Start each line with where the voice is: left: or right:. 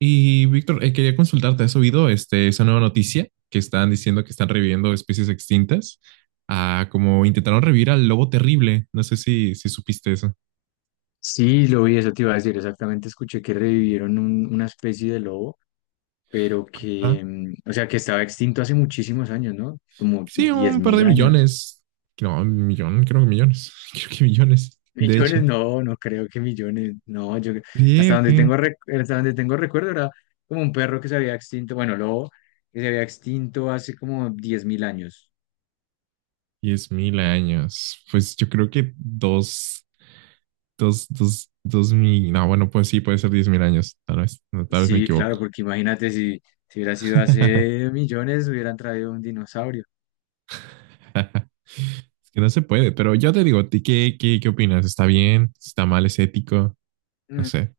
right: Y Víctor, quería consultarte, ¿has oído este, esa nueva noticia que están diciendo que están reviviendo especies extintas? Ah, como intentaron revivir al lobo terrible. No sé si supiste eso.
left: Sí, lo vi, eso te iba a decir, exactamente escuché que revivieron una especie de lobo, pero
right: Ajá.
left: que, o sea, que estaba extinto hace muchísimos años, ¿no? Como
right: Sí,
left: diez
right: un par de
left: mil años.
right: millones. No, un millón, creo que millones. Creo que millones. De hecho,
left: Millones, no, no creo que millones, no, yo hasta
right: creía
left: donde
right: que
left: tengo rec- hasta donde tengo recuerdo era como un perro que se había extinto, bueno, lobo que se había extinto hace como 10.000 años.
right: 10 mil años. Pues yo creo que dos mil. No, bueno, pues sí, puede ser 10.000 años. Tal vez, no, tal vez me
left: Sí, claro,
right: equivoco.
left: porque imagínate si hubiera sido hace millones, hubieran traído un dinosaurio.
right: Es que no se puede, pero yo te digo, ¿ti ¿qué opinas? ¿Está bien? ¿Está mal? ¿Es ético? No
left: Mm.
right: sé.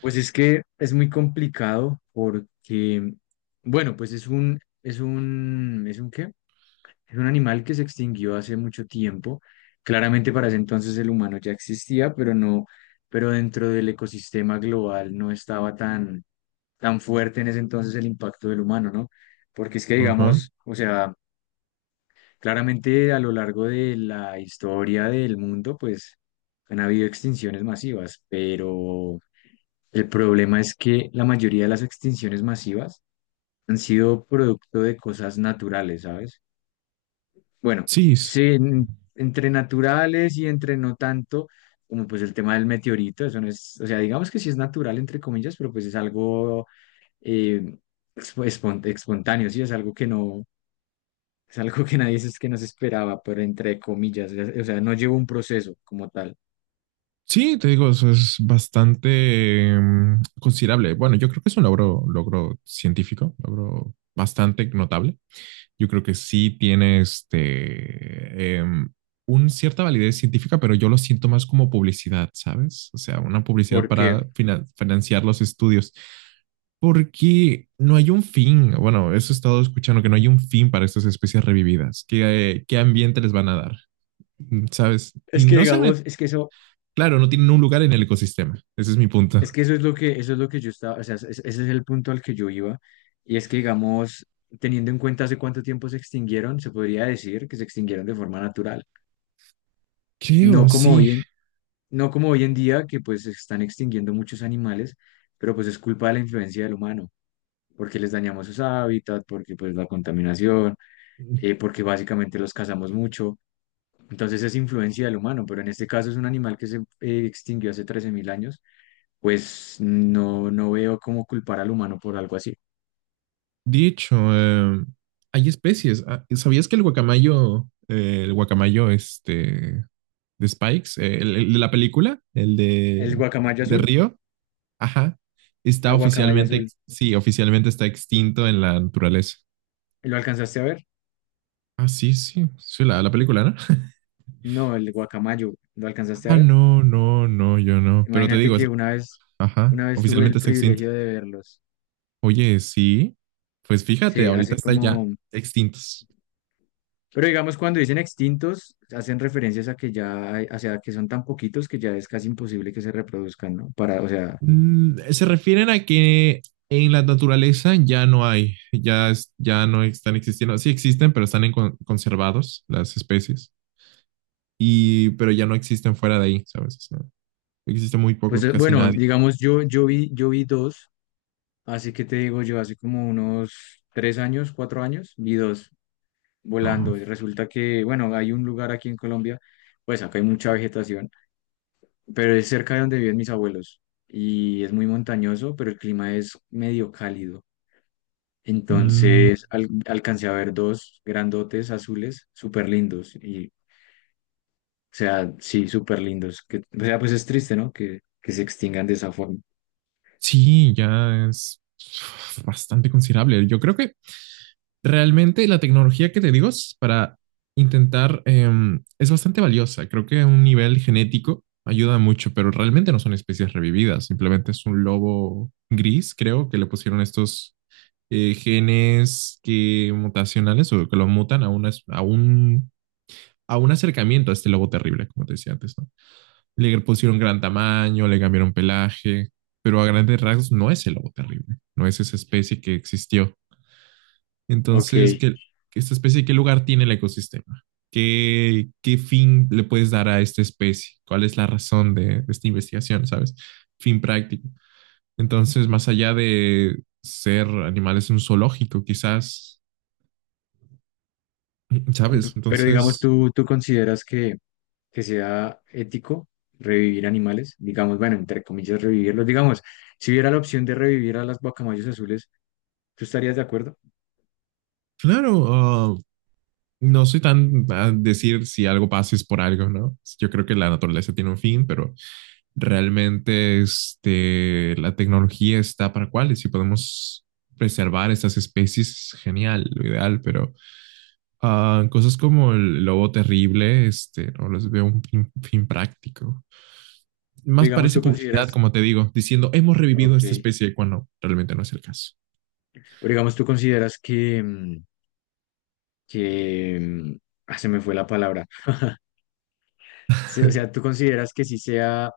left: Pues es que es muy complicado porque, bueno, pues ¿es un qué? Es un animal que se extinguió hace mucho tiempo. Claramente para ese entonces el humano ya existía, pero no, pero dentro del ecosistema global no estaba tan, tan fuerte en ese entonces el impacto del humano, ¿no? Porque es que
right: Ajá.
left: digamos, o sea, claramente a lo largo de la historia del mundo, pues han habido extinciones masivas, pero el problema es que la mayoría de las extinciones masivas han sido producto de cosas naturales, ¿sabes? Bueno,
right: Sí,
left: sí, entre naturales y entre no tanto, como pues el tema del meteorito, eso no es, o sea, digamos que sí es natural, entre comillas, pero pues es algo eh, espontáneo, sí, es algo que nadie es que no se esperaba, pero entre comillas, o sea, no lleva un proceso como tal,
right: sí, te digo, eso es bastante considerable. Bueno, yo creo que es un logro, logro científico, logro bastante notable. Yo creo que sí tiene este, un cierta validez científica, pero yo lo siento más como publicidad, ¿sabes? O sea, una publicidad para
left: porque
right: financiar los estudios, porque no hay un fin. Bueno, eso he estado escuchando, que no hay un fin para estas especies revividas. ¿Qué ambiente les van a dar? ¿Sabes? Y
left: es que
right: no se.
left: digamos,
right: Claro, no tienen un lugar en el ecosistema. Ese es mi
left: es
right: punto.
left: que eso es lo que, yo estaba, o sea, ese es el punto al que yo iba, y es que, digamos, teniendo en cuenta hace cuánto tiempo se extinguieron, se podría decir que se extinguieron de forma natural.
right: Creo,
left: No como
right: sí.
left: hoy en, no como hoy en día, que pues se están extinguiendo muchos animales, pero pues es culpa de la influencia del humano, porque les dañamos sus hábitats, porque pues la contaminación, porque básicamente los cazamos mucho. Entonces es influencia del humano, pero en este caso es un animal que se extinguió hace 13.000 años, pues no, no veo cómo culpar al humano por algo así.
right: Dicho, hay especies. Ah, ¿sabías que el guacamayo este, de Spikes, el de la película, el
left: El
right: de,
left: guacamayo
right: de
left: azul,
right: Río, ajá,
left: la
right: está
left: guacamaya
right: oficialmente,
left: azul,
right: sí, oficialmente está extinto en la naturaleza.
left: ¿lo alcanzaste a ver?
right: Ah, sí, sí, sí, la película, ¿no?
left: No, el guacamayo, ¿lo alcanzaste a
right: Ah,
left: ver?
right: no, no, no, yo no. Pero te
left: Imagínate
right: digo,
left: que
right: ajá,
left: una vez tuve el
right: oficialmente está extinto.
left: privilegio de verlos.
right: Oye, sí, pues fíjate,
left: Sí,
right: ahorita
left: así
right: están ya
left: como,
right: extintos.
left: pero digamos cuando dicen extintos, hacen referencias a que ya, o sea, que son tan poquitos que ya es casi imposible que se reproduzcan, ¿no? Para, o sea,
right: Mm, se refieren a que en la naturaleza ya no hay, ya no están existiendo. Sí existen, pero están en conservados las especies, pero ya no existen fuera de ahí, ¿sabes? O sea, existen muy
left: pues
right: pocos, casi
left: bueno,
right: nadie.
left: digamos yo vi dos, así que te digo yo, hace como unos 3 años, 4 años, vi dos
right: Ah,
left: volando. Y resulta que, bueno, hay un lugar aquí en Colombia, pues acá hay mucha vegetación, pero es cerca de donde viven mis abuelos y es muy montañoso, pero el clima es medio cálido.
right: mm,
left: Entonces alcancé a ver dos grandotes azules súper lindos y, o sea, sí, súper lindos. Que, o sea, pues es triste, ¿no? Que se extingan de esa forma.
right: sí, ya es bastante considerable. Yo creo que realmente la tecnología que te digo es para intentar, es bastante valiosa. Creo que a un nivel genético ayuda mucho, pero realmente no son especies revividas. Simplemente es un lobo gris, creo, que le pusieron estos genes que mutacionales o que lo mutan a un acercamiento a este lobo terrible, como te decía antes, ¿no? Le pusieron gran tamaño, le cambiaron pelaje, pero a grandes rasgos no es el lobo terrible, no es esa especie que existió.
left: Ok.
right: Entonces, esta especie, ¿qué lugar tiene el ecosistema? ¿Qué fin le puedes dar a esta especie? ¿Cuál es la razón de esta investigación, sabes? Fin práctico. Entonces, más allá de ser animales en un zoológico, quizás, ¿sabes?
left: Pero digamos,
right: Entonces,
left: tú consideras que sea ético revivir animales, digamos, bueno, entre comillas, revivirlos, digamos, si hubiera la opción de revivir a las guacamayos azules, ¿tú estarías de acuerdo?
right: claro, ah, no soy tan a decir si algo pasa es por algo, ¿no? Yo creo que la naturaleza tiene un fin, pero realmente este, la tecnología está para cuáles si podemos preservar estas especies, genial, lo ideal, pero ah, cosas como el lobo terrible, este, no les veo un fin, fin práctico. Más
left: Digamos,
right: parece
left: tú
right: publicidad,
left: consideras,
right: como te digo, diciendo hemos revivido
left: ok,
right: esta especie cuando realmente no es el caso.
left: o digamos, tú consideras que, que, mm, ah, se me fue la palabra. O sea, tú consideras que sí sea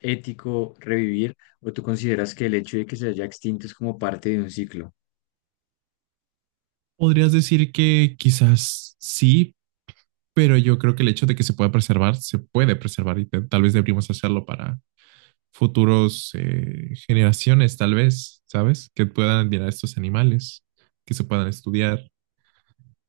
left: ético revivir, o tú consideras que el hecho de que se haya extinto es como parte de un ciclo,
right: Podrías decir que quizás sí, pero yo creo que el hecho de que se pueda preservar, se puede preservar y tal vez deberíamos hacerlo para futuros generaciones, tal vez, ¿sabes? Que puedan admirar a estos animales, que se puedan estudiar.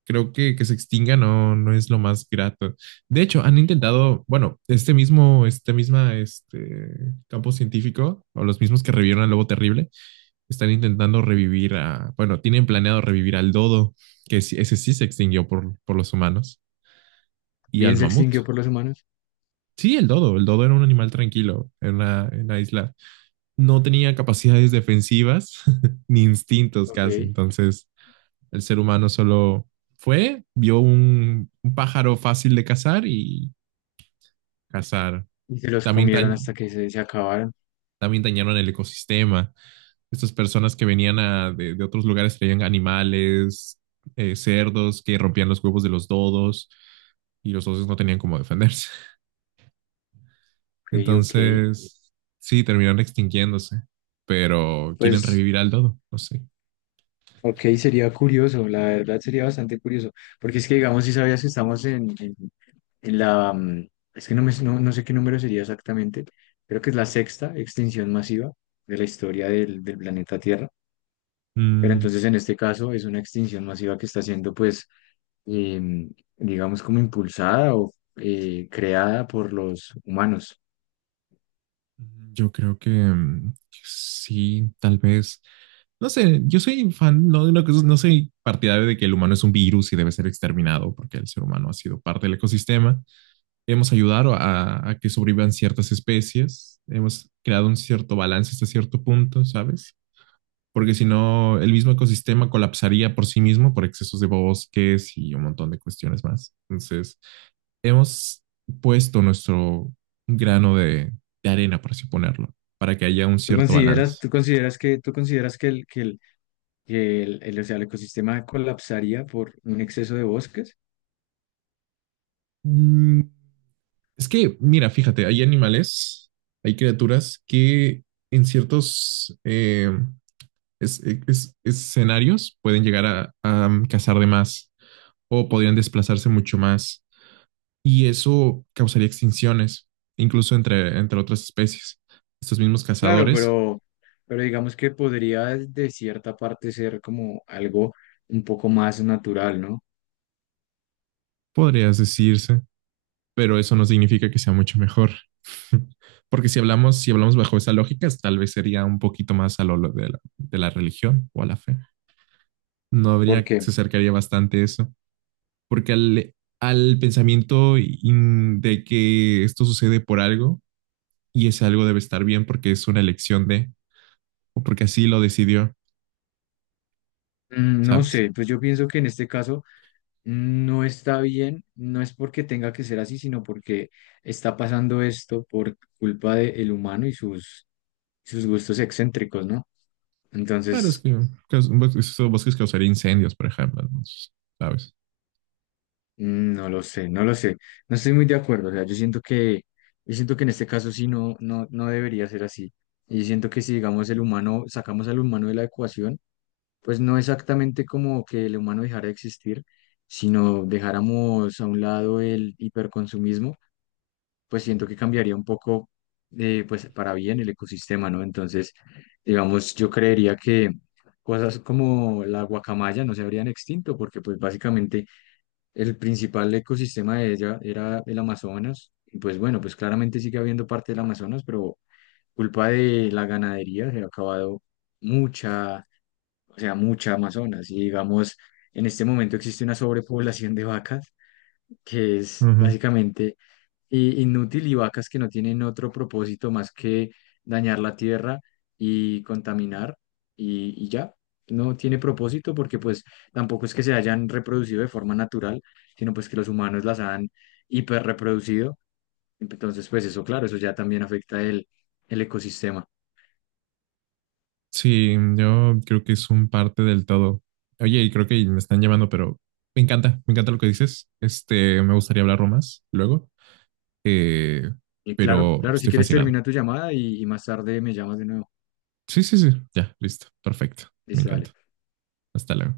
right: Creo que se extinga no, no es lo más grato. De hecho, han intentado, bueno, este campo científico, o los mismos que revivieron al lobo terrible, están intentando revivir bueno, tienen planeado revivir al dodo, que ese sí se extinguió por los humanos, y
left: bien
right: al
left: se
right: mamut.
left: extinguió por los humanos,
right: Sí, el dodo era un animal tranquilo en una isla, no tenía capacidades defensivas ni instintos casi.
left: ok,
right: Entonces, el ser humano solo fue, vio un, pájaro fácil de cazar y cazar.
left: y se los
right: También,
left: comieron
right: dañ-
left: hasta que se acabaron,
right: también dañaron el ecosistema. Estas personas que venían de otros lugares traían animales, cerdos que rompían los huevos de los dodos y los osos no tenían cómo defenderse.
left: ok, ok.
right: Entonces, sí, terminaron extinguiéndose, pero quieren
left: Pues
right: revivir al dodo, no sé.
left: ok, sería curioso, la verdad sería bastante curioso, porque es que digamos, si sabías que estamos en la, mm, es que no, me, no, no sé qué número sería exactamente, creo que es la sexta extinción masiva de la historia del planeta Tierra, pero
right: Mm.
left: entonces en este caso es una extinción masiva que está siendo, pues, em, digamos, como impulsada o creada por los humanos.
right: Yo creo que sí, tal vez. No sé, yo soy fan, no, de una cosa, no soy partidario de que el humano es un virus y debe ser exterminado, porque el ser humano ha sido parte del ecosistema. Hemos ayudado a que sobrevivan ciertas especies, hemos creado un cierto balance hasta cierto punto, ¿sabes? Porque si no, el mismo ecosistema colapsaría por sí mismo por excesos de bosques y un montón de cuestiones más. Entonces, hemos puesto nuestro grano de arena, por así ponerlo, para que haya un
left: ¿Tú
right: cierto
left: consideras,
right: balance.
left: tú consideras que, tú consideras que o sea, el ecosistema colapsaría por un exceso de bosques?
right: Mm, Es que, mira, fíjate, hay animales, hay criaturas que en ciertos escenarios pueden llegar a cazar de más o podrían desplazarse mucho más y eso causaría extinciones, incluso entre otras especies. Estos mismos
left: Claro,
right: cazadores,
left: pero, digamos que podría de cierta parte ser como algo un poco más natural, ¿no?
right: podrías decirse, pero eso no significa que sea mucho mejor. Porque si hablamos bajo esa lógica, tal vez sería un poquito más a lo de la, religión o a la fe. No habría,
left: Porque,
right: se acercaría bastante a eso. Porque al pensamiento de que esto sucede por algo y ese algo debe estar bien porque es una elección de, o porque así lo decidió,
left: no
right: ¿sabes?
left: sé, pues yo pienso que en este caso no está bien, no es porque tenga que ser así, sino porque está pasando esto por culpa del humano y sus gustos excéntricos, ¿no?
right: Claro, es
left: Entonces,
right: que esos bosques causaría incendios, por ejemplo, ¿no? ¿Sabes?
left: No lo sé, no lo sé. No estoy muy de acuerdo. O sea, yo siento que en este caso sí no, no, no debería ser así. Y yo siento que si, digamos, el humano, sacamos al humano de la ecuación, pues no exactamente como que el humano dejara de existir, sino dejáramos a un lado el hiperconsumismo, pues siento que cambiaría un poco, pues para bien el ecosistema, ¿no? Entonces, digamos, yo creería que cosas como la guacamaya no se habrían extinto, porque pues básicamente el principal ecosistema de ella era el Amazonas. Y pues bueno, pues claramente sigue habiendo parte del Amazonas, pero culpa de la ganadería se ha acabado mucha, o sea, mucha Amazonas. Y digamos, en este momento existe una sobrepoblación de vacas que es
right: Ujú.
left: básicamente inútil, y vacas que no tienen otro propósito más que dañar la tierra y contaminar, y ya. No tiene propósito porque pues tampoco es que se hayan reproducido de forma natural, sino pues que los humanos las han hiperreproducido. Entonces pues eso, claro, eso ya también afecta el ecosistema.
right: Sí, yo creo que es un parte del todo. Oye, y creo que me están llamando, pero me encanta lo que dices. Este, me gustaría hablarlo más luego, eh,
left: Y claro,
right: pero
left: claro, si
right: estoy
left: quieres
right: fascinado.
left: termina tu llamada, y más tarde me llamas de nuevo.
right: Sí, sí, sí, ya, listo, perfecto, me
left: Listo, dale.
right: encanta. Hasta luego.